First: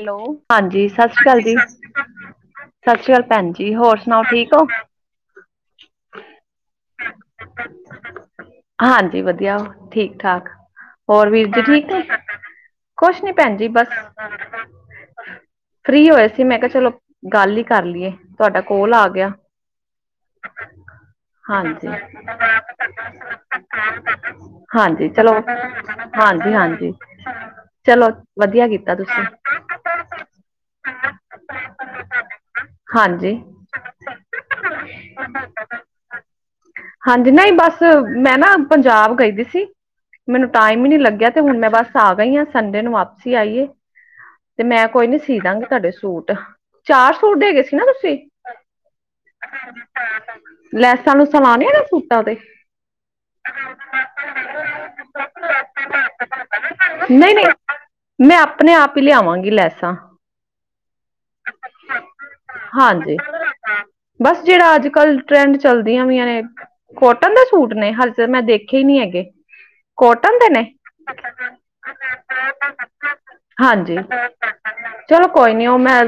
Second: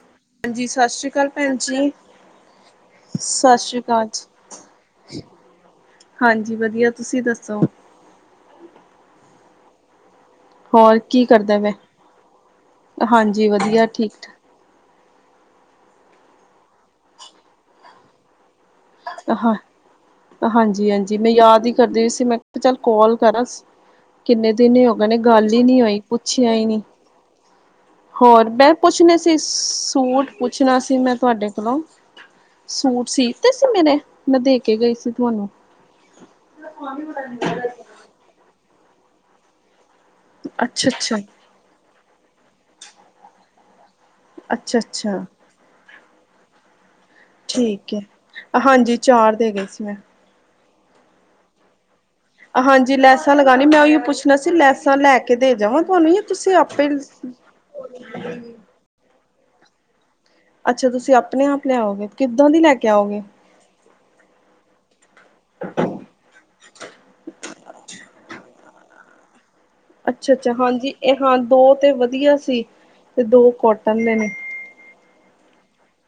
Hello ਹਾਂਜੀ, ਸਤਿ ਸ਼੍ਰੀ ਸਸ ਰੀ ਅਕਾਲ ਕਾਲ ਜੀ। ਭੈਣ ਸਸ ਰੀ ਕਾਲ ਭੈਣ ਸਤਿ ਜੀ, ਸ਼੍ਰੀ ਹੋਰ ਅਕਾਲ ਸੁਣਾਓ ਜੀ। ਠੀਕ ਹੋ। ਹਾਂਜੀ ਵਧੀਆ, ਤੁਸੀਂ ਦੱਸੋ। ਹਾਂਜੀ ਵਧੀਆ, ਠੀਕ-ਠਾਕ। ਕੀ ਹੋਰ ਵੀਰ ਕਰਦਾ ਜੀ ਵੇ? ਠੀਕ ਨੇ, ਕੁਛ ਨੀ ਹਾਂਜੀ ਭੈਣ ਜੀ ਵਧੀਆ ਬਸ ਠੀਕ ਠਾਕ। ਫ੍ਰੀ ਹੋਏ ਸੀ, ਮੈਂ ਕਿਹਾ ਚਲੋ ਗੱਲ ਹੀ ਕਰ ਲਈਏ, ਤੁਹਾਡਾ ਕੋਲ ਆ ਗਿਆ। ਹਾਂ ਹਾਂਜੀ ਹਾਂਜੀ ਮੈਂ ਯਾਦ ਹੀ ਹਾਂਜੀ, ਕਰਦੀ ਸੀ ਮੈਂ ਕਿਹਾ ਚੱਲ ਕਾਲ ਕਰਾਂ। ਕਿੰਨੇ ਦਿਨ ਹੀ ਹੋ ਗਏ ਹਾਂਜੀ ਨੇ ਚਲੋ, ਗੱਲ ਹੀ ਨਹੀਂ ਹੋਈ ਪੁੱਛਿਆ ਹਾਂਜੀ- ਹੀ ਨਹੀਂ। ਹਾਂਜੀ, ਚਲੋ ਹੋਰ ਵਧੀਆ ਮੈਂ ਕੀਤਾ ਪੁੱਛਣੇ ਤੁਸੀਂ। ਸੀ ਸੂਟ ਪੁੱਛਣਾ ਸੀ ਮੈਂ ਤੁਹਾਡੇ ਕੋਲੋਂ, ਸੂਟ ਸੀਲ ਹਾਂਜੀ ਤੇ ਮੇਰੇ, ਮੈਂ ਦੇ ਕੇ ਗਈ ਸੀ ਤੁਹਾਨੂੰ। ਹਾਂਜੀ ਨਹੀਂ ਬਸ, ਮੈਂ ਨਾ ਪੰਜਾਬ ਗਈ ਦੀ ਸੀ। ਮੈਨੂੰ ਟਾਈਮ ਹੀ ਅੱਛਾ ਨਹੀਂ ਅੱਛਾ ਲੱਗਿਆ, ਤੇ ਹੁਣ ਮੈਂ ਬਸ ਆ ਗਈ ਹਾਂ, ਸੰਡੇ ਨੂੰ ਵਾਪਸੀ ਆਈਏ। ਤੇ ਅੱਛਾ ਮੈਂ ਕੋਈ ਨੀ ਅੱਛਾ ਸੀਅ ਦਾਂਗੀ ਤੁਹਾਡੇ ਸੂਟ। ਚਾਰ ਸੂਟ ਦੇ ਗਏ ਸੀ, ਨਾ ਠੀਕ ਹੈ। ਤੁਸੀਂ। ਹਾਂਜੀ ਚਾਰ ਦੇ ਗਈ ਸੀ ਮੈਂ। ਲੈਸਾਂ ਲੂਸਾਂ ਲਾਣੀਆਂ ਨੀ ਸੀ। ਹਾਂਜੀ ਲੈਸਾਂ ਲਗਾਣੀ, ਮੈਂ ਉਹੀ ਪੁੱਛਣਾ ਸੀ, ਲੈਸਾਂ ਲੈ ਕੇ ਦੇ ਜਾਵਾਂ ਤੁਹਾਨੂੰ ਜਾਂ ਤੁਸੀਂ ਆਪੇ ਨਹੀਂ- ਨਹੀਂ, ਮੈਂ ਆਪਣੇ ਆਪ ਈ ਲਿਆਵਾਂਗੀ ਲੈਸਾਂ। ਅੱਛਾ ਤੁਸੀਂ ਆਪਣੇ ਆਪ ਲਿਆਓਗੇ, ਕਿੱਦਾਂ ਦੀ ਲੈ ਕੇ ਹਾਂਜੀ ਆਓਗੇ। ਬਸ ਜਿਹੜਾ ਅੱਜ- ਕੱਲ੍ਹ ਟਰੈਂਡ ਚਲਦੀਆਂ ਵੀਈਆਂ ਨੇ। ਕੋਟਨ ਦੇ ਸੂਟ ਨੇ, ਹਾਲ ਚ ਮੈਂ ਦੇਖੇ ਹੀ ਨਹੀਂ ਹੈਗੇ। ਅੱਛਾ ਕੋਟਨ ਦੇ ਅੱਛਾ ਨੇ, ਹਾਂਜੀ ਇਹ ਹਾਂ ਦੋ ਤੇ ਵਧੀਆ ਸੀ ਤੇ ਦੋ ਹਾਂਜੀ। ਕੋਟਨ ਦੇ ਨੇ ਚਲੋ ਕੋਈ ਨੀ, ਉਹ ਮੈਂ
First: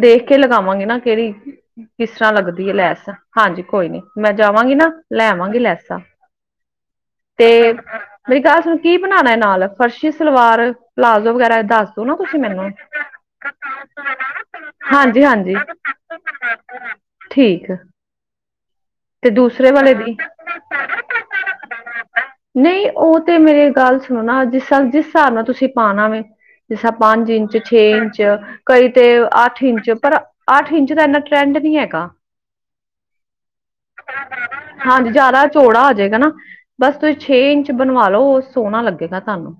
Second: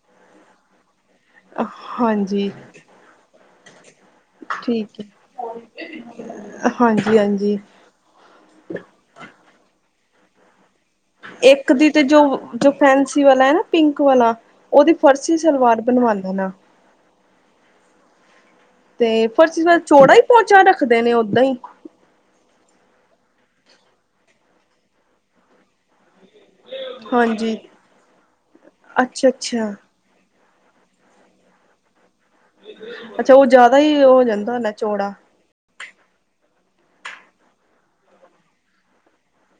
ਦੇਖ ਕੇ ਲਗਾਵਾਂਗੀ ਨਾ, ਕਿਹੜੀ ਕਿਸ ਤਰ੍ਹਾਂ ਹਾਂਜੀ ਲੱਗਦੀ ਐ ਲੈਸ। ਹਾਂਜੀ ਕੋਈ ਨੀ, ਮੈਂ ਜਾਵਾਂਗੀ ਨਾ, ਠੀਕ ਲੈ ਆਵਾਂਗੀ ਲੈਸਾਂ ਹੈ ਹਾਂਜੀ ਹਾਂਜੀ ਤੇ ਮੇਰੀ ਗੱਲ ਸੁਣ ਕੀ ਬਣਾਣਾ ਨਾਲ, ਫਰਸ਼ੀ ਸਲਵਾਰ ਪਲਾਜ਼ੋ ਵਗੈਰਾ, ਇੱਕ ਦੱਸ ਦੀ ਤੇ ਦੋ ਨਾ ਜੋ ਤੁਸੀਂ ਜੋ ਮੈਨੂੰ। ਫੈਂਸੀ ਵਾਲਾ ਐ ਨਾ ਪਿੰਕ ਵਾਲਾ, ਉਹਦੀ ਹਾਂਜੀ ਫਰਸੀ ਹਾਂਜੀ ਸਲਵਾਰ ਬਣਵਾ ਦੇਣਾ। ਠੀਕ ਐ। ਤੇ ਫਰਸ਼ੀ ਦਾ ਚੋੜਾ ਹੀ ਪਹੁੰਚਾ ਰੱਖਦੇ ਨੇ, ਓਦਾਂ ਹੀ। ਨਹੀਂ ਉਹ ਤੇ ਮੇਰੀ ਗੱਲ ਸੁਣ ਨਾ, ਜਿਸ- ਜਿਸ ਸਾਬ੍ਹ ਨਾਲ ਤੁਸੀਂ ਪਾਣਾ ਵੇ। ਜਿਸ ਤਰਾਂ ਪੰਜ ਹਾਂਜੀ ਇੰਚ, ਛੇ ਇੰਚ, ਕਈ ਤੇ ਅੱਛਾ ਅੱਠ ਅੱਛਾ ਇੰਚ ਪਰ ਅੱਠ ਇੰਚ ਦਾ ਇੰਨਾ ਟਰੈਂਡ ਨਹੀਂ ਹੈਗਾ। ਅੱਛਾ, ਉਹ ਜ਼ਿਆਦਾ ਹੀ ਹੋ ਜਾਂਦਾ ਨਾ ਚੌੜਾ। ਚੋੜਾ ਹੋ ਜੇਗਾ ਨਾ, ਬਸ ਤੁਸੀਂ ਛੇ ਇੰਚ ਬਣਵਾ ਲੋ, ਸੋਹਣਾ ਲੱਗੇਗਾ ਤੁਹਾਨੂੰ।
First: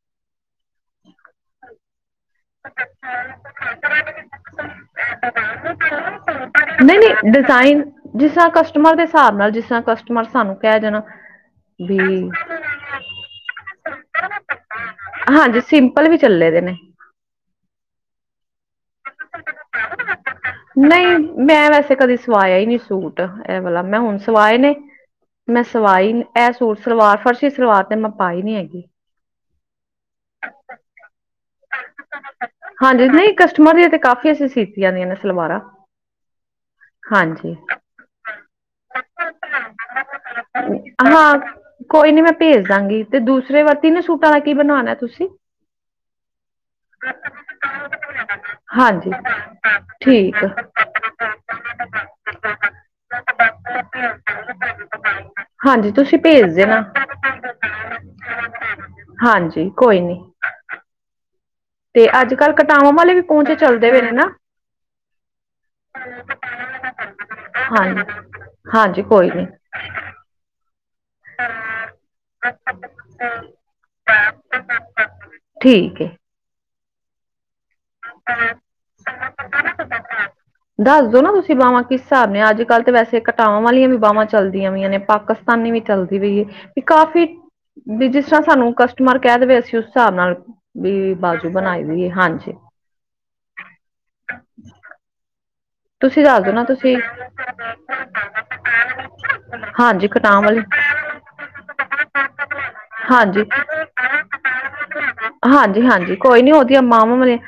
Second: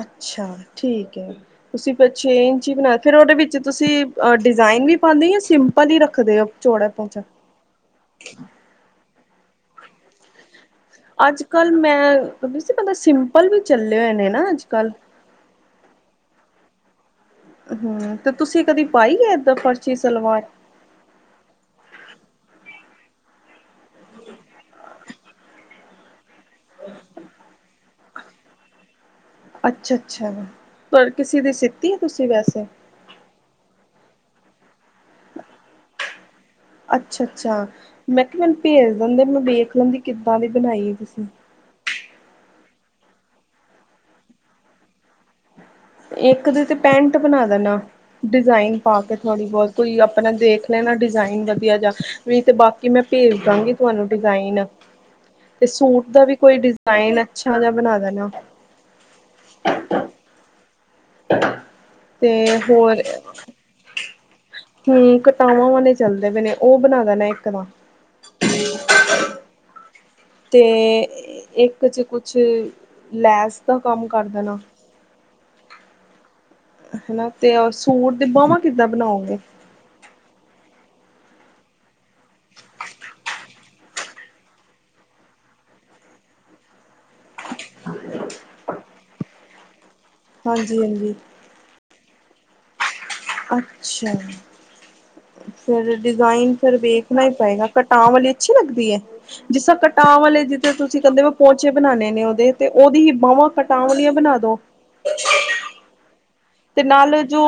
ਅੱਛਾ, ਠੀਕ ਐ। ਤੁਸੀਂ ਫਿਰ ਛੇ ਇੰਚੀ ਬਣਾ ਕੇ ਫਿਰ ਉਹਦੇ ਵਿੱਚ ਤੁਸੀਂ ਡਿਜ਼ਾਇਨ ਵੀ ਪਾਂਦੇ ਹੋ, ਜਾਂ ਸਿੰਪਲ ਹੀ ਰੱਖਦੇ ਹੋ। ਚੌੜਾ ਨਹੀਂ- ਪੋਂਚਾ ਨਹੀਂ, ਡਿਜ਼ਾਇਨ ਜਿਸ ਤਰ੍ਹਾਂ ਕਸਟਮਰ ਦੇ ਹਿਸਾਬ ਨਾਲ, ਜਿਸ ਤਰ੍ਹਾਂ ਕਸਟ ਕਸਟਮਰ ਸਾਨੂੰ ਕਹਿ ਜਾਣ ਅੱਜ-ਕੱਲ੍ਹ, ਮੈਂ ਪਤਾ ਸਿੰਪਲ ਵੀ ਚੱਲੇ ਹੋਏ ਨੇ ਨਾ ਅੱਜ- ਕੱਲ੍ਹ। ਹਾਂਜੀ, ਸਿੰਪਲ ਵੀ ਚੱਲੇ ਦੇ ਨੇ। ਹੂੰ, ਤੇ ਤੁਸੀਂ ਕਦੀ ਪਾਈ ਐ ਏਦਾਂ ਫਰਸ਼ੀ ਸਲਵਾਰ। ਨਹੀਂ, ਮੈਂ ਵੈਸੇ ਕਦੇ ਸਵਾਇਆ ਹੀ ਨਹੀਂ ਸੂਟ ਇਹ ਵਾਲਾ, ਮੈਂ ਹੁਣ ਸਵਾਏ ਨੇ। ਮੈਂ ਸਵਾਈ ਨੀ ਐਹ ਸੂਟ ਸਲਵਾਰ, ਫਰਸ਼ੀ ਸਲਵਾਰ ਤੇ ਮੈਂ ਪਾਈ ਨੀ ਹੈਗੀ। ਅੱਛਾ- ਅੱਛਾ, ਪਰ ਕਿਸੇ ਦੀ ਸਿੱਤੀ ਐ, ਤੁਸੀਂ ਵੈਸੇ। ਹਾਂਜੀ, ਨਹੀਂ ਕਸਟਮਰ ਦੀਆਂ ਤੇ ਕਾਫ਼ੀ ਅਸੀਂ ਸੀਤੀਆਂ ਦੀਆਂ ਨੇ ਸਲਵਾਰਾਂ। ਅੱਛਾ- ਹਾਂਜੀ ਅੱਛਾ। ਮੈਂ ਕਿਹਾ ਮੈਨੂੰ ਭੇਜ ਦਿੰਦੇ ਮੈਂ ਵੇਖ ਲੈਂਦੀ ਕਿੱਦਾਂ ਦੀ ਬਣਾਈ ਤੁਸੀਂ ਹਾਂ ਕੋਈ ਨੀ ਮੈਂ ਭੇਜ ਦਾਂਗੀ ਤੇ ਦੂਸਰੇ ਵ ਤਿੰਨੇ ਸੂਟਾਂ ਦਾ ਕੀ ਬਣਾਉਣਾ ਤੁਸੀਂ ਇੱਕ ਤੇ ਪੈਂਟ ਬਣਾ ਦੇਣਾ ਡਿਜ਼ਾਇਨ ਪਾ ਹਾਂਜੀ ਕੇ ਥੋੜੀ ਬਹੁਤ ਕੋਈ ਆਪਣਾ ਠੀਕ ਦੇਖ ਲੈ ਨਾ ਡਿਜ਼ਾਇਨ ਵਧੀਆ ਜਾ ਵੀ ਤਾਂ ਬਾਕੀ ਕਿ ਮੈਂ ਭੇਜ ਦਾਂਗੀ ਤੁਹਾਨੂੰ ਡਿਜ਼ਾਇਨ ਤੇ ਹਾਂਜੀ ਸੂਟ ਤੁਸੀਂ ਦਾ ਵੀ ਭੇਜ ਕੋਈ ਦੇਣਾ ਡਿਜਾਈਨ ਅੱਛਾ ਜਾ ਬਣਾ ਦੇਣਾ। ਹਾਂਜੀ ਕੋਈ ਨੀ ਤੇ ਅੱਜ ਕੱਲ ਕਟਾਵਾਂ ਵਾਲੇ ਵੀ ਪੋਚੇ ਚੱਲਦੇ ਪਏ ਹੈਨਾ। ਹੂੰ ਕਟਾਵਾਂ ਵਾਲੇ [unintelligible] ਚੱਲਦੇ ਪਏ ਨੇ ਉਹ ਬਣਾ ਦੇਣਾ ਇੱਕ ਦਾ ਹਾਂਜੀ -ਹਾਂਜੀ ਕੋਈ ਨੀ ਤੇ ਇੱਕ ਚੇ ਕੁਛ ਲੈਸ ਦਾ ਕੰਮ ਕਰ ਦੇਣਾ। ਠੀਕ ਏ। ਹਨਾ ਤੇ ਸੂਟ ਦੇ ਬਾਹਵਾਂ ਕਿੱਦਾਂ ਬਣਾਓਗੇ। ਦੱਸ ਦੋ ਨਾ ਤੁਸੀਂ ਬਾਹਵਾਂ ਕਿਸ ਹਿਸਾਬ ਨਾਲ ਨੇ ਅੱਜ ਕੱਲ ਤਾਂ ਵੈਸੇ ਘਟਾਵਾਂ ਵਾਲੀਆਂ ਵੀ ਬਾਹਵਾਂ ਚੱਲਦੀਆਂ ਪਈਆਂ ਨੇ ਪਾਕਿਸਤ ਤਾਨੀ ਵੀ ਚੱਲਦੀ ਪਈ ਹੈ ਵੀ ਕਾਫ਼ੀ ਵੀ ਜਿਸ ਤਰ੍ਹਾਂ ਸਾਨੂੰ ਕਸਟਮਰ ਕਹਿ ਦੇਵੇ ਅਸੀਂ ਉਸ ਹਿਸਾਬ ਨਾਲ ਹਾਂਜੀ ਵੀ ਹਾਂਜੀ ਬਾਜੂ ਬਣਾਏ ਗੀ ਹਾਂਜੀ। ਅੱਛਾ। ਫਿਰ ਤੁਸੀਂ ਦੱਸ ਦੋ ਡਿਜ਼ਾਇਨ ਨਾ ਫਿਰ ਤੁਸੀਂ ਵੇਖਣਾ ਹੀ ਪਏਗਾ ਕਟਾਂ ਵਾਲੀ ਅੱਛੀ ਲੱਗਦੀ ਏ। ਜਿਸ ਤਰ ਹਾਂਜੀ ਕਟਾਂ ਵਾਲੇ ਵਾਲੀ ਜਿਦੇ ਤੁਸੀਂ ਕਹਿੰਦੇ ਪੋਚੇ ਬਣਾਉਂਣੇ ਨੇ ਉਹਦੇ ਤੇ ਉਹਦੀ ਹੀ ਬਾਹਵਾਂ ਕਟਾਂ ਵਾਲੀਆਂ ਬਣਾ ਦੋ। ਹਾਂਜੀ -ਹਾਂਜੀ ਕੋਈ ਨੀ ਉਹ ਤੇ ਨਾਲ ਜੋ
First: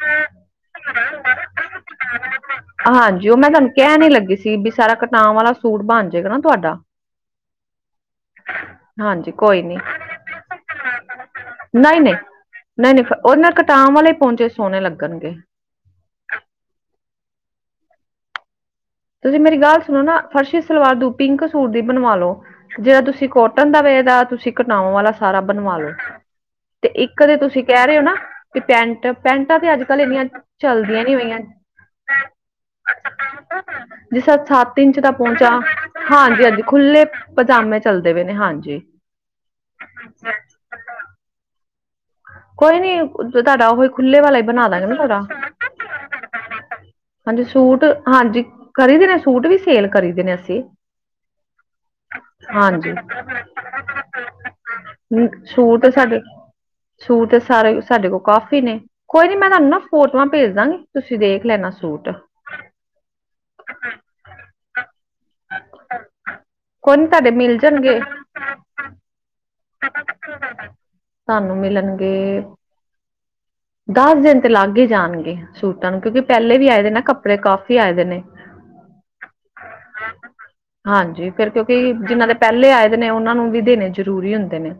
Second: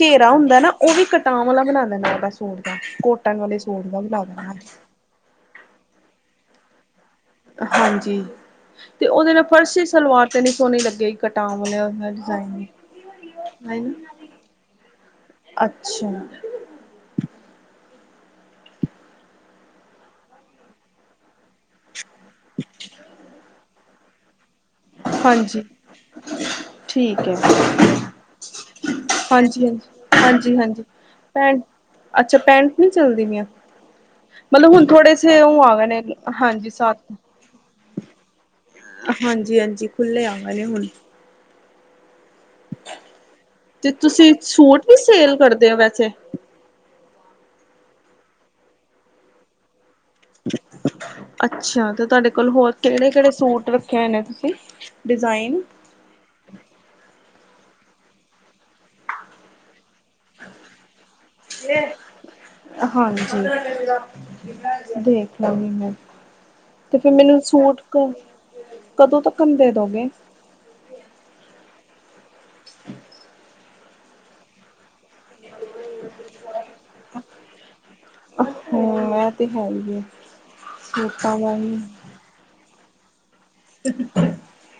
ਘੇਰਾ ਹੁੰਦਾ ਨਾ ਉਹ ਵੀ ਕਟਾਂ ਵਾਲਾ ਬਣਾ ਦਿੰਦਾ ਆ ਬਸ ਹਾਂਜੀ ਉਹ ਮੈਂ ਤੁਹਾਨੂੰ ਕਹਿਣ ਨੀ ਲੱਗੀ ਸੀ ਵੀ ਸਾਰਾ ਕਟਵ ਵਾਲਾ ਸੂਟ ਬਣ ਜਾਏਗਾ ਨਾ ਤੁਹਾਡਾ ਹਾਂਜੀ। ਤੇ ਹਾਂਜੀ ਉਹਦੇ ਨਾਲ ਕੋਈ ਨੀ ਫਰਸੀ ਸਲਵਾਰ ਤੇ ਨੀ ਸੋਹਣੀ ਲੱਗੀ ਕਟਾਂ ਵਾਲੇ ਡਿਜਾਇਨ ਨਹੀਂ -ਨਹੀਂ ਉਹਦੇ ਨਾਲ ਕਟਾਉਣ ਵਾਲੇ ਪੋਚੇ ਸੋਹਣੇ ਲੱਗਣਗੇ। ਅੱਛਾ। ਤੁਸੀਂ ਮੇਰੀ ਗੱਲ ਸੁਣੋ ਨਾ ਫਰਸੀ ਸਲਵਾਰ ਦੂ ਪਿੰਕ ਸੂਟ ਦੀ ਬਣਵਾ ਲਓ ਜਿਹੜਾ ਤੁਸੀਂ ਕੋਟਨ ਦਾ ਵੇ ਦਾ ਤੁਸੀਂ ਘਟਾਂਵਾਂ ਵਾਲਾ ਸਾਰਾ ਹਾਂਜੀ ਬਣਵਾਲੋ। ਤੇ ਠੀਕ ਇੱਕ ਹੈ ਤਾਂ ਤੁਸੀਂ ਕਹਿ ਰਹੇ ਹੋ ਨਾ ਕਿ ਪੈਂਟ ਪੈਂਟਾਂ ਹਾਂਜੀ ਤੇ ਹਾਂਜੀ ਅੱਜ ਕੱਲ ਇੰਨੀਆਂ ਹਾਂਜੀ ਹਾਂਜੀ ਚਲਦੀਆਂ ਨੀ ਪਈਆਂ। ਪੈਂਟ ਅੱਛਾ ਪੈਂਟ ਨਹੀਂ ਚੱਲਦੀਆਂ ਪਈਆਂ। ਜਿਸ ਤਰ ਮਤਲਬ ਸੱਤ ਹੁਣ ਇੰਚ ਦਾ ਥੋੜੇ ਸੇ ਪੌਂਚਾ ਉਹ ਆ ਗਏ ਨੇ ਹਾਂਜੀ- ਹਾਂਜੀ ਸਾਥ ਖੁੱਲੇ ਪਦਾਮੇ ਚੱਲਦੇ ਪਏ ਨੇ ਹਾਂਜੀ। ਹਾਂਜੀ- ਹਾਂਜੀ ਖੁੱਲੇ ਆਵਾਂਗੇ ਹੁਣ ਕੋਈ ਨੀ ਤੁਹਾਡਾ ਉਹੀ ਤੇ ਖੁੱਲੇ ਤੁਸੀਂ ਵਾਲਾ ਹੀ ਬਣਾ ਦਗੇ ਸੂਟ ਨਾ ਵੀ ਤੁਹਾਡਾ ਸੇਲ ਕਰਦੇ ਹੋ ਵੈਸੇ ਹਾਂਜੀ ਸੂਟ ਹਾਂਜੀ ਕਰੀ ਦੇ ਨੇ ਸੂਟ ਵੀ ਸੇਲ ਕਰੀ ਦੇ ਨੇ ਅਸੀਂ ਅੱਛਾ ਤੇ ਤੁਹਾਡੇ ਕੋਲ ਹੋਰ ਹਾਂਜੀ ਕਿਹੜੇ- ਕਿਹੜੇ ਸੂਟ ਰੱਖੇ ਹੋਏ ਨੇ ਤੁਸੀਂ ਹਮ, ਡਿਜ਼ਾਇਨ ਸੂਟ ਸਾਡੇ ਸੂਟ ਤੇ ਸਾਰੇ ਸਾਡੇ ਕੋਲ ਕਾਫੀ ਨੇ ਕੋਈ ਨੀ ਮੈਂ ਤੁਹਾਨੂੰ ਨਾ ਫੋਟੋਆਂ ਭੇਜ ਦਾਂਗੀ ਤੁਸੀਂ ਦੇਖ ਲੈਣਾ ਸੂਟ ਹਾਂਜੀ [unintelligible] ਦੇਖ ਲਾਂਗੀ ਮੈਂ ਕੋਈ ਤੇ ਨੀ ਫਿਰ ਤੁਹਾਡੇ ਮੈਨੂੰ ਮਿਲ ਸੂਟ ਜਾਣਗੇ ਕ ਕਦੋਂ ਤੱਕ ਦੇ ਦੋਗੇ। ਤੁਹਾਨੂੰ ਮਿਲਣਗੇ। ਦਸ ਦਿਨ ਤੇ ਲੱਗ ਹੀ ਜਾਣਗੇ ਸੂਟਾਂ ਨੂੰ ਕਿਉਂਕਿ ਪਹਿਲੇ ਵੀ ਆਏ ਦੇ ਨਾ। ਕੱਪੜੇ ਕਾਫੀ ਆਏ ਦੇ ਨੇ। ਹਾਂ ਇਹ ਤੇ ਹੈ ਹੀ ਹੈ ਹਾਂਜੀ ਸੂਟਾਂ ਫਿਰ ਦਾ ਕਿਉਂਕਿ ਵੀ ਜਿਨਾਂ ਦੇ ਪਹਿਲੇ ਆਏ ਦੇ ਨੇ ਉਹਨਾਂ ਨੂੰ ਵੀ ਦੇਣੇ ਜਰੂਰੀ ਹੁੰਦੇ ਨੇ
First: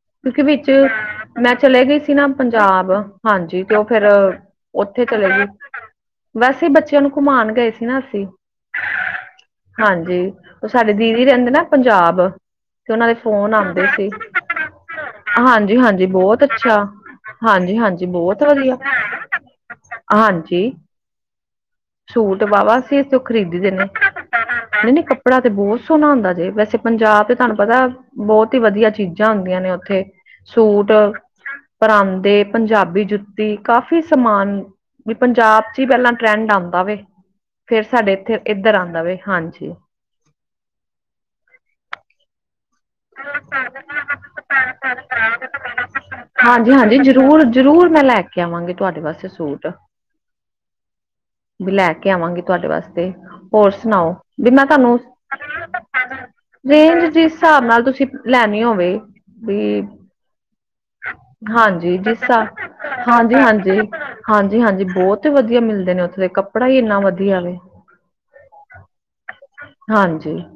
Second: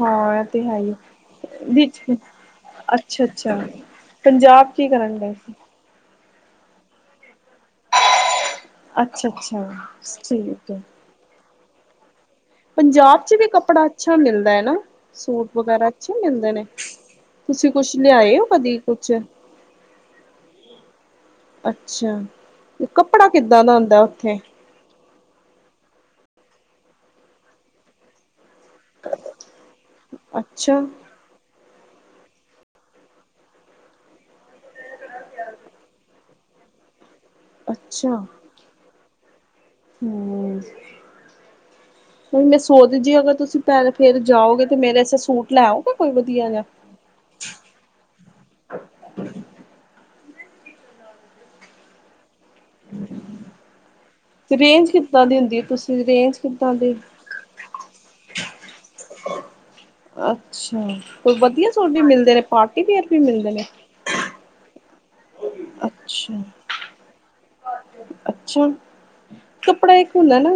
ਹਾਂ ਇਹ ਤੇ ਵਿੱਚ ਹੈ ਹੀ ਮੈਂ ਚਲੇ ਗਈ ਵਿੱਚ ਸੀ ਨਾ ਪੰਜਾਬ ਅੱਛਾ ਅੱਛਾ ਹਾਂਜੀ ਤੇ ਉਹ ਫਿਰ ਪੰਜਾਬ ਕੀ ਓਥੇ ਕਰਨ ਚਲੇ ਗਏ ਗਈ। ਸੀ ਵੈਸੇ ਬੱਚਿਆਂ ਨੂੰ ਘੁਮਾਉਣ ਗਏ ਸੀ ਨਾ ਅਸੀਂ ਅੱਛਾ ਹਾਂਜੀ -ਅੱਛਾ ਉਹ ਠੀਕ ਹੈ। ਸਾਡੇ ਦੀਦੀ ਰਹਿੰਦੇ ਨਾ ਪੰਜਾਬ ਤੇ ਉਹਨਾ ਦੇ ਪੰਜਾਬ ਚ ਵੀ ਫੋਨ ਕੱਪੜਾ ਆਉਂਦੇ ਸੀ। ਅੱਛਾ ਮਿਲਦਾ ਹੈ ਨਾ ਸੂਟ ਹਾਂਜੀ ਵਗੈਰਾ -ਹਾਂਜੀ। ਅੱਛੇ ਬਹੁਤ ਮਿਲਦੇ ਨੇ ਅੱਛਾ, ਤੁਸੀਂ ਹਾਂਜੀ- ਕੁਛ ਹਾਂਜੀ ਲਿਆਏ ਬਹੁਤ ਹੋ ਵਧੀਆ ਕਦੀ ਕੁਛ ਹਾਂਜੀ। ਅੱਛਾ ਸੂਟ ਵਾਹਵਾ ਅਸੀਂ ਇਥੋਂ ਕੱਪੜਾ ਖਰੀਦੀ ਕਿੱਦਾਂ ਦੇ ਦਾ ਹੁੰਦਾ ਉੱਥੇ ਨੇ। ਕਪੜਾ ਤੇ ਬਹੁਤ ਸੋਹਣਾ ਹੁੰਦਾ ਜੇ, ਵੈਸੇ ਪੰਜਾਬ ਤੇ ਤੁਹਾਨੂੰ ਪਤਾ ਬਹੁਤ ਹੀ ਵਧੀਆ ਚੀਜ਼ਾਂ ਹੁੰਦੀਆਂ ਨੇ ਉੱਥੇ। ਅੱਛਾ ਸੂਟ ਪਰਾਂਦੇ ਪੰਜਾਬੀ ਜੁੱਤੀ ਕਾਫੀ ਸਮਾਨ ਵੀ ਪੰਜਾਬ ਚ ਹੀ ਪਹਿਲਾਂ ਟਰੈਂਡ ਆਉਂਦਾ ਵੇ ਫਿਰ ਸਾਡੇ ਅੱਛਾ ਇੱਥੇ ਇੱਧਰ ਆਉਂਦਾ ਵੇ ਹਾਂਜੀ ਹਮ। ਮੈਂ ਸੋਚ ਜੇ ਅਗਰ ਤੁਸੀਂ ਪੈ ਫੇਰ ਜਾਓਗੇ ਤੇ ਮੇਰੇ ਵਾਸਤੇ ਸੂਟ ਲੈਓਗੇ ਕੋਈ ਵਧੀਆ ਜਾਹਾ। ਹਾਂਜੀ ਹਾਂਜੀ, ਜ਼ਰੂਰ। ਜ਼ਰੂਰ ਮੈਂ ਲੈ ਕੇ ਆਵਾਂਗੀ ਤੁਹਾਡੇ ਵਾਸਤੇ ਸੂਟ। ਲੈ ਕੇ ਆਵਾਂਗੀ। ਤੁਹਾਡੇ ਵਾਸਤੇ ਹੋਰ ਸੁਣਾਓ ਵੀ ਤੇ ਮੈਂ ਰੇਂਜ ਤੁਹਾਨੂੰ ਕਿੱਦਾਂ ਦੀ ਹੁੰਦੀ ਹੈ, ਤੁਸੀਂ ਰੇਂਜ ਕਿੱਦਾਂ ਦੀ ਰੇਂਜ ਜਿਸ ਹਿਸਾਬ ਨਾਲ। ਤੁਸੀਂ ਲੈਣੀ ਹੋਵੇ। ਵੀ ਅੱਛਾ ਕੋਈ ਵਧੀਆ ਸੂਟ ਹਾਂਜੀ। ਵੀ ਜਿਸ ਮਿਲਦੇ ਨੇ ਪਾਰਟੀ ਵੇਅਰ ਵੀ ਹਾਂਜੀ- ਮਿਲਦੇ ਨੇ ਹਾਂਜੀ। ਹਾਂਜੀ- ਹਾਂਜੀ ਬਹੁਤ ਵਧੀਆ ਮਿਲਦੇ ਨੇ ਉੱਥੇ ਦੇ ਅੱਛਾ ਕੱਪੜਾ ਹੀ ਇੰਨਾ ਵਧੀਆ ਵ। ਅੱਛਾ। ਕੱਪੜਾ ਇੱਕ ਹਾਂਜੀ ਹੁਲਾ ਨਾ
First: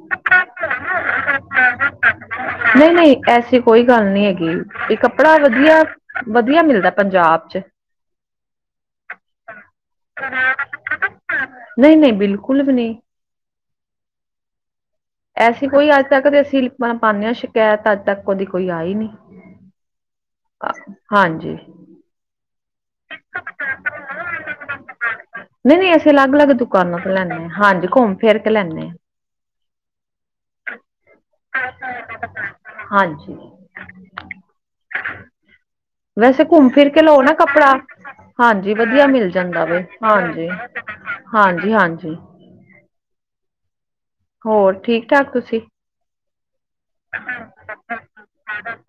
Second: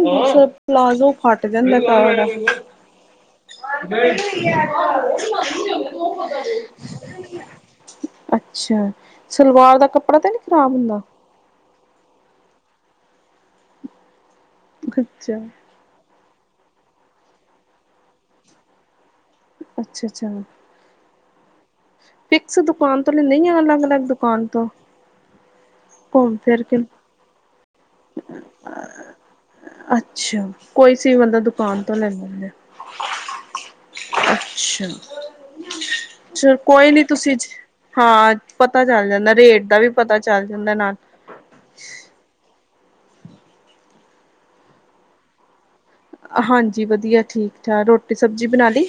ਪਲਾਜ਼ੋ ਫੱਟ ਜਾਂਦਾ। ਕ ਨਹੀਂ- ਨਹੀਂ ਐਸੀ ਕੋਈ ਗੱਲ ਨਹੀਂ ਹੈਗੀ ਵੀ ਕੱਪੜਾ ਵਧੀਆ, ਵਧੀਆ ਮਿਲਦਾ ਪੰਜਾਬ। ੱ [inaudible] ਅੱਛਾ। ਸਲਵਾਰ ਦਾ ਕੱਪੜਾ ਤਾਂ ਨਹੀਂ ਖ਼ਰਾਬ ਹੁੰਦਾ। ਨਹੀਂ- ਨਹੀਂ ਬਿਲਕੁਲ ਵੀ ਨਹੀਂ। ਅੱਛਾ। ਐਸੀ ਕੋਈ ਅੱਜ ਤੱਕ ਤੇ ਅਸੀਂ ਪਾਉਂਦੇ ਹਾਂ ਸ਼ਿਕਾਇਤ ਅੱਜ ਤੱਕ ਉਹਦੀ ਕੋਈ ਆਈ ਨ। ਅੱਛਾ- ਅੱਛਾ। ਹਾਂਜੀ। ਫਿਕਸ ਦੁਕਾਨ ਤੋਂ ਲੈਂਦੇ ਆ ਅਲੱਗ- ਅਲੱਗ ਦੁਕਾਨ ਤੋਂ। ਨਹੀਂ- ਨਹੀਂ ਅਸੀਂ ਅਲੱਗ ਘੁੰਮ -ਅਲੱਗ ਫਿਰ ਕੇ ਦੁਕਾਨਾਂ ਤੋਂ ਲੈਦੇ ਹਾਂ। ਹਾਂਜੀ, ਘੁੰਮ ਫਿਰ ਕੇ ਲੈਂਦੇ ਹਾਂ। ਅੱਛਾ। ਕੋਈ ਸੀ ਬੰਦਾ ਦੁਕਾਨ ਤੋਂ ਲੈ ਲੈਂਦੇ। ਹਾਂਜੀ ਅੱਛਾ। ਵੈਸੇ ਚਲ ਘੁੰਮ ਫਿਰ ਕੋਈ ਕੇ ਨੀ ਲੋਓ ਨਾ ਤੁਸੀਂ ਕੱਪੜਾ। ਹਾਂ ਹਾਂਜੀ, ਪਤਾ ਵਧੀਆ ਚੱਲ ਮਿਲ ਰੇਟ ਜਾਂਦਾ ਦਾ ਵ। ਵੀ ਪਤਾ ਚੱਲ ਹਾਂਜੀ- ਜਾਂਦਾ ਨਾਲ ਹਾਂਜੀ- ਹਾਂਜੀ। ਹੋਰ ਠੀਕ- ਠਾਕ ਤੁਸੀਂ। ਹਾਂਜੀ, ਵਧੀਆ, ਠੀਕ- ਠਾਕ ਰੋਟੀ- ਸਬਜ਼ੀ ਬਣਾ ਲਈ।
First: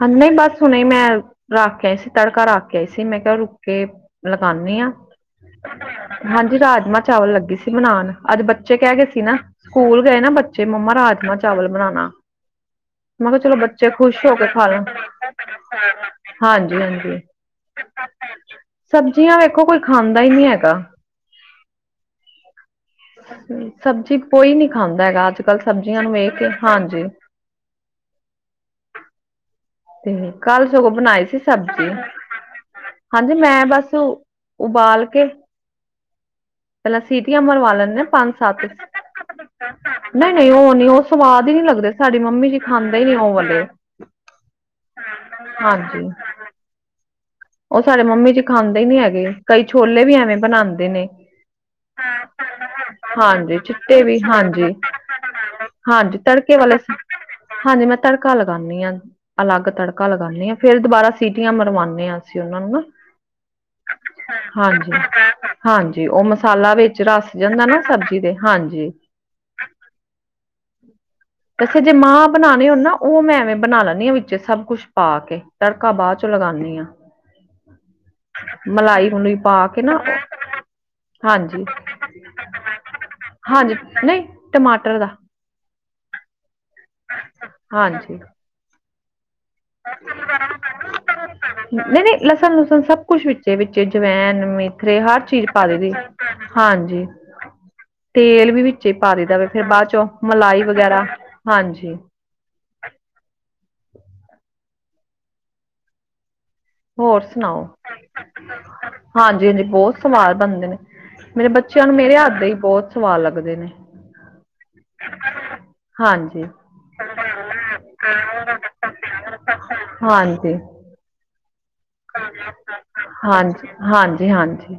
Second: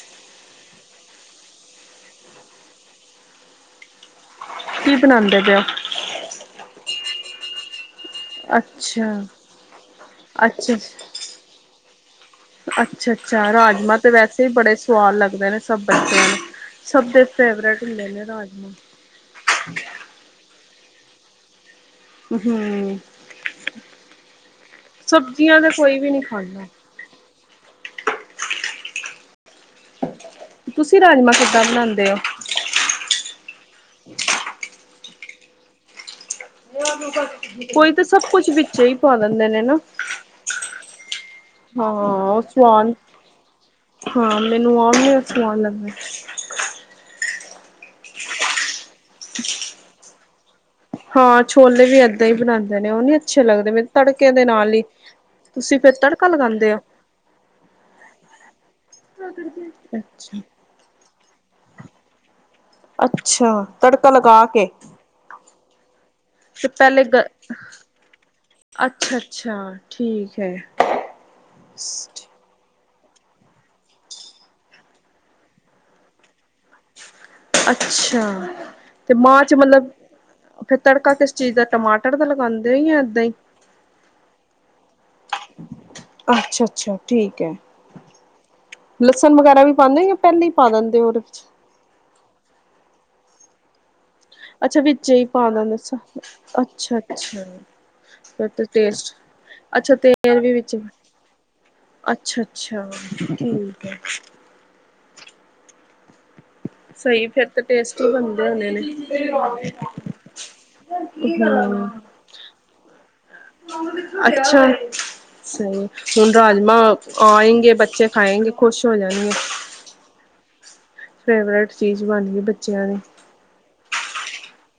ਹਾਂ, ਨਹੀਂ ਬਸ ਹੁਣੇ ਮੈਂ ਰੱਖ ਕੇ ਆਈ ਸੀ ਤੜਕਾ ਰੱਖ ਕੇ ਆਈ ਸੀ। ਮੈਂ ਕਿਹਾ, ਰੁਕੇ ਕੇ ਲਗਾਉਂਦੀ ਹਾਂ। ਕੀ ਬਣਾਉਂਦੇ ਪਏ ਹੋ ਹਾਂਜੀ, ਰਾਜਮਾਂ- ਚਾਵਲ ਲੱਗੀ ਸੀ ਬਣਾਉਣ। ਅੱਜ ਬੱਚੇ ਕਹਿ ਗਏ ਅੱਛਾ ਸੀ ਨਾ। ਸਕੂਲ ਗਏ ਨਾ ਬੱਚੇ ਮੰਮਾ ਰਾਜਮ- ਚਾਵਲ ਬਣਾਉਣਾ। ਅੱਛਾ -ਅੱਛਾ ਰਾਜਮਾਂ ਤੇ ਵੈਸੇ ਹੀ ਖਾ ਬੜੇ ਲੈਣ ਸਵਾਦ ਲੱਗਦੇ ਨੇ ਸਭ ਬੱਚਿਆਂ ਨੂੰ ਹਾਂਜੀ ਸਭ ਹਾਂਜੀ ਦੇ। ਫੇਵਰੇਟ ਹੁੰਦੇ ਨੇ ਰਜਮਾ। ਸਬਜ਼ੀਆਂ ਵੇਖੋ ਕੋਈ ਖਾਂਦਾ ਹੀ ਨਹੀਂ ਹੈਗਾ। ਹਮ ਸਬਜ਼ੀ ਕੋਈ ਨੀ ਖਾਂਦਾ ਹੈਗਾ। ਅੱਜ ਕੱਲ੍ਹ ਕੋਈ ਸਬਜ਼ੀਆਂ ਵੀ ਨੂੰ ਨੀ ਵੇਖ ਕੇ ਖਾਂਦਾ। ਹਾਂਜੀ। ਤੇ ਕੱਲ ਸਗੋਂ ਤੁਸੀਂ ਬਣਾਈ ਰਾਜਮਾਂ ਸੀ ਕਿੱਦਾਂ ਸਬਜ਼ੀ। ਬਣਾਉਂਦੇ ਹੋ? ਹਾਂਜੀ। ਮੈਂ ਬਸ ਉਬਾਲ ਕੇ ਪਹਿਲਾਂ ਸੀਟੀਆਂ ਮਰਵਾ ਕੋਈ ਲੈਂਦੇ ਨੇ ਤਾਂ ਸਭ ਪੰਜ ਕੁਛ -ਸੱਤ। ਵਿੱਚ ਹੀ ਪਾ ਦਿੰਦੇ ਨੇ ਨਾ। ਨਹੀਂ -ਨਹੀਂ ਉਹ ਨਹੀਂ ਉਹ ਸਵਾਦ ਹੀ ਨੀ ਲੱਗਦੇ ਸਾਡੀ ਹਾਂ ਮੰਮੀ ਜੀ ਸਵਾਦ ਖਾਂਦੇ ਹੀ ਨੀ ਉਹ ਵਾਲਲੇ। ਹਾਂ ਮੈਨੂੰ ਆਹ ਵੀ ਸਵਾਦ ਲੱਗਦਾ। ਹਾਂਜੀ। ਉਹ ਸਾਡੇ ਮੰਮੀ ਜੀ ਖਾਂਦੇ ਹੀ ਨੀ ਹੈਗੇ। ਕਈ ਛੋਲੇ ਵੀ ਐਵੇਂ ਬਣਾਉਂਦੇ। ਨੇ। ਹਾਂ ਛੋਲੇ ਵੀ ਏਦਾਂ ਹੀ ਬਣਾਉਂਦੇ ਨੇ ਉਹ ਨੀ ਅੱਛੇ ਹਾਂਜੀ, ਲੱਗਦੇ ਮੈਨੂੰ ਚਿੱਟੇ ਵੀ ਤੜਕੇ ਦੇ ਨਾਲ ਹਾਂਜੀ। ਹੀ। ਤੁਸੀਂ ਫੇਰ ਹਾਂਜੀ। ਤੜਕਾ ਤੜਕੇ ਲਗਾਉਂਦੇ ਵਾਲੇ ਹੋ? ਹਾਂਜੀ। ਮੈਂ ਤੜਕਾ ਲਗਾਉਂਦੀ ਹਾਂ। ਅਲੱਗ ਤੜਕਾ ਅੱਛਾ ਲਗਾਉਦੀ ਹਾਂ। ਫੇਰ ਦੁਬਾਰਾ ਸੀਟੀਆਂ ਮਰਵਾਉਂਦੇ ਹਾਂ ਅਸੀਂ ਉਹਨਾਂ ਨੂੰ ਨਾ। ਅੱਛਾ। ਤੜਕਾ ਲਗਾ ਕੇ। ਹਮ। ਹਾਂ- ਹਾਂ ਹਾਂਜੀ ਉਹ ਮ ਤੇ ਸਾਲਾ ਵਿੱਚ ਪਹਿਲੇ ਗ ਰਸ ਜਾਂਦਾ ਨਾ ਸਬਜ਼ੀ ਦੇ, ਹਾਂਜੀ। ਅੱਛਾ-ਅੱਛਾ ਠੀਕ ਹੈ। ਅੱਛਾ ਜੇ ਮਾਂ ਬਣਾਣੇ ਓ ਨਾ, ਉਹ ਮੈਂ ਐਵੇਂ ਬਣਾ ਲੈਣੀ ਆ ਵਿੱਚੇ ਸਬ ਕੁੱਛ ਪਾ ਕੇ, ਤੜਕਾ ਬਾਦ ਚੋਂ ਲਗਾਣੀ ਆ। ਅੱਛਾ। ਤੇ ਮਲੂਈ ਮਾਂ ਚ' ਪਾ ਕੇ ਮਤਲਬ ਨਾ ਫੇਰ ਤੜਕਾ ਕਿਸ ਚੀਜ਼ ਹਾਂਜੀ ਦਾ ਟਮਾਟਰ ਦਾ ਲਗਾਂਦੇ ਓ ਯਾ ਏਦਾਂ ਈ ਹਾਂਜੀ ਨਹੀਂ ਟਮਾਟਰ ਦਾ ਅੱਛਾ-ਅੱਛਾ, ਠੀਕ ਐ। ਹਾਂਜੀ ਲਸਣ ਵਗੈਰਾ ਵੀ ਪਾਂਦੇ ਓ ਯਾ ਪੈਲੇ ਈ ਪਾ ਦਿੰਦੇ ਓਦੇ ਵਿੱਚ। ਨਈ-ਨਈ, ਲਸਨ -ਲੁਸਨ ਸਬ ਕੁਛ ਵਿੱਚੇ, ਵਿੱਚੇ ਜਵੈਨ, ਅੱਛਾ ਮੇਥਰੇ ਵਿੱਚ ਹਰ ਹੀ ਚੀਜ਼ ਪਾ ਦਿੰਦੇ ਦੇ ਦੀ ਅੱਛਾ ਹਾਂਜੀ। ਅੱਛਾ ਫਿਰ ਤੇਲ ਵੀ ਤੇ ਵਿੱਚ ਈ ਪਾ ਟੇਸਟ ਦੇਈਦਾ ਵੇ, ਫੇਰ ਬਾਦ ਅੱਛਾ ਚੋਂ ਮਲਾਈ ਵਗੈਰਾ, ਹਾਂਜੀ। ਅੱਛਾ-ਅੱਛਾ ਠੀਕ ਐ। ਹੋਰ ਸਹੀ ਫਿਰ ਸੁਣਾਓ? ਤਾਂ ਟੇਸਟੀ ਬਣਦੇ ਹੋਣੇ ਨੇ ਹਾਂਜੀ-ਹਾਂਜੀ, ਬੌਤ ਸਵਾਦ ਬਣਦੇ ਨੇ। ਮੇਰੇ ਬੱਚਿਆਂ ਨੂੰ ਹਾਂ ਮੇਰੇ ਹੱਥ ਦੇ ਈ ਬੌਤ ਸਵਾਦ ਲੱਗਦੇ ਨੇ। ਸਈ ਹੁਣ ਹਾਂਜੀ ਰਾਜਮਾਂ, ਆਏਂਗੇ ਬੱਚੇ, ਖਾਏਗੇ, ਖੁਸ਼ ਹੋ ਜਾਣਗੇ। ਹਾਂਜੀ। ਫੇਵਰੇਟ ਚੀਜ਼ ਬਣ ਗਈ ਬੱਚਿਆਂ ਦੀ। ਹਾਂਜੀ, ਹਾਂਜੀ-ਹਾਂਜੀ।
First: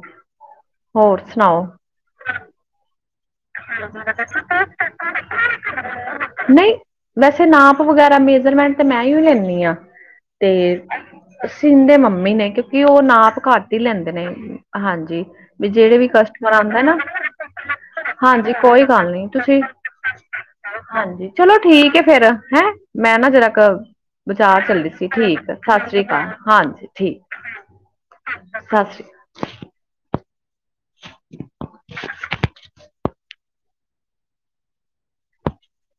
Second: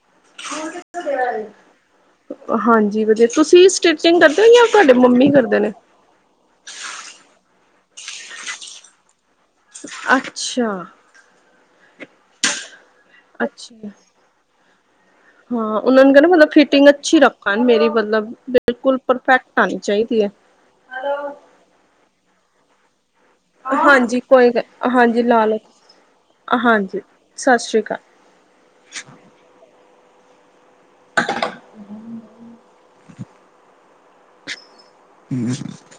ਹਾਂਜੀ, ਵਦੀਆ। ਤੁਸੀਂ ਸਟਿਚਿੰਗ ਕਰਦੇ ਓ ਯਾ ਤੁਆਡੇ ਮੰਮੀ ਕਰਦੇ ਨੇ। ਨਈ, ਵੈਸੇ ਨਾਪ ਵਗੈਰਾ ਮੇਜਰਮੈਂਟ ਤਾਂ ਮੈਂ ਈਓ ਲੈਣੀ ਆ, ਅੱਛਾ ਤੇ ਸਿਂਦੇ ਮੰਮੀ ਨੇ, ਕਿਉਂ ਕਿ ਉਹ ਨਾਪ ਘੱਟ ਈ ਅੱਛਾ ਲੈਂਦੇ ਨੇ, ਹਾਂਜੀ, ਵੀ ਜੇੜੇ ਵੀ ਕਸਟਮਰ ਆਂਦਾ ਨਾ ਖਾਨ ਮੇਰੀ ਮਤਲਬ ਹਾਂਜੀ ਕੋਈ ਬਿਲਕੁਲ ਗੱਲ ਨਹੀਂ ਪਰਫੈਕਟ ਤੁਸੀਂ ਆਣੀ ਚਾਈਦੀ ਐ। ਹਾਂਜੀ ਚਲੋ ਠੀਕ ਏ ਫੇਰ, ਹੈਂ, ਮੈਂ ਨਾ ਜਰਾ ਕੀ ਹਾਂਜੀ ਕੋਈ ਬਜਾਰ ਗੱਲ ਚੱਲੀ ਸੀ, ਹਾਂਜੀ ਲਾ ਠੀਕ ਲਓ ਸਾਸ੍ਰੀ ਕਾਲ ਹਾਂਜੀ, ਠੀਕ। ਸਤਿ ਸ਼੍ਰੀ ਅਕਾਲ ਸਾ ਸ੍ਰੀ [unintelligible] ਹੁ [unintelligible]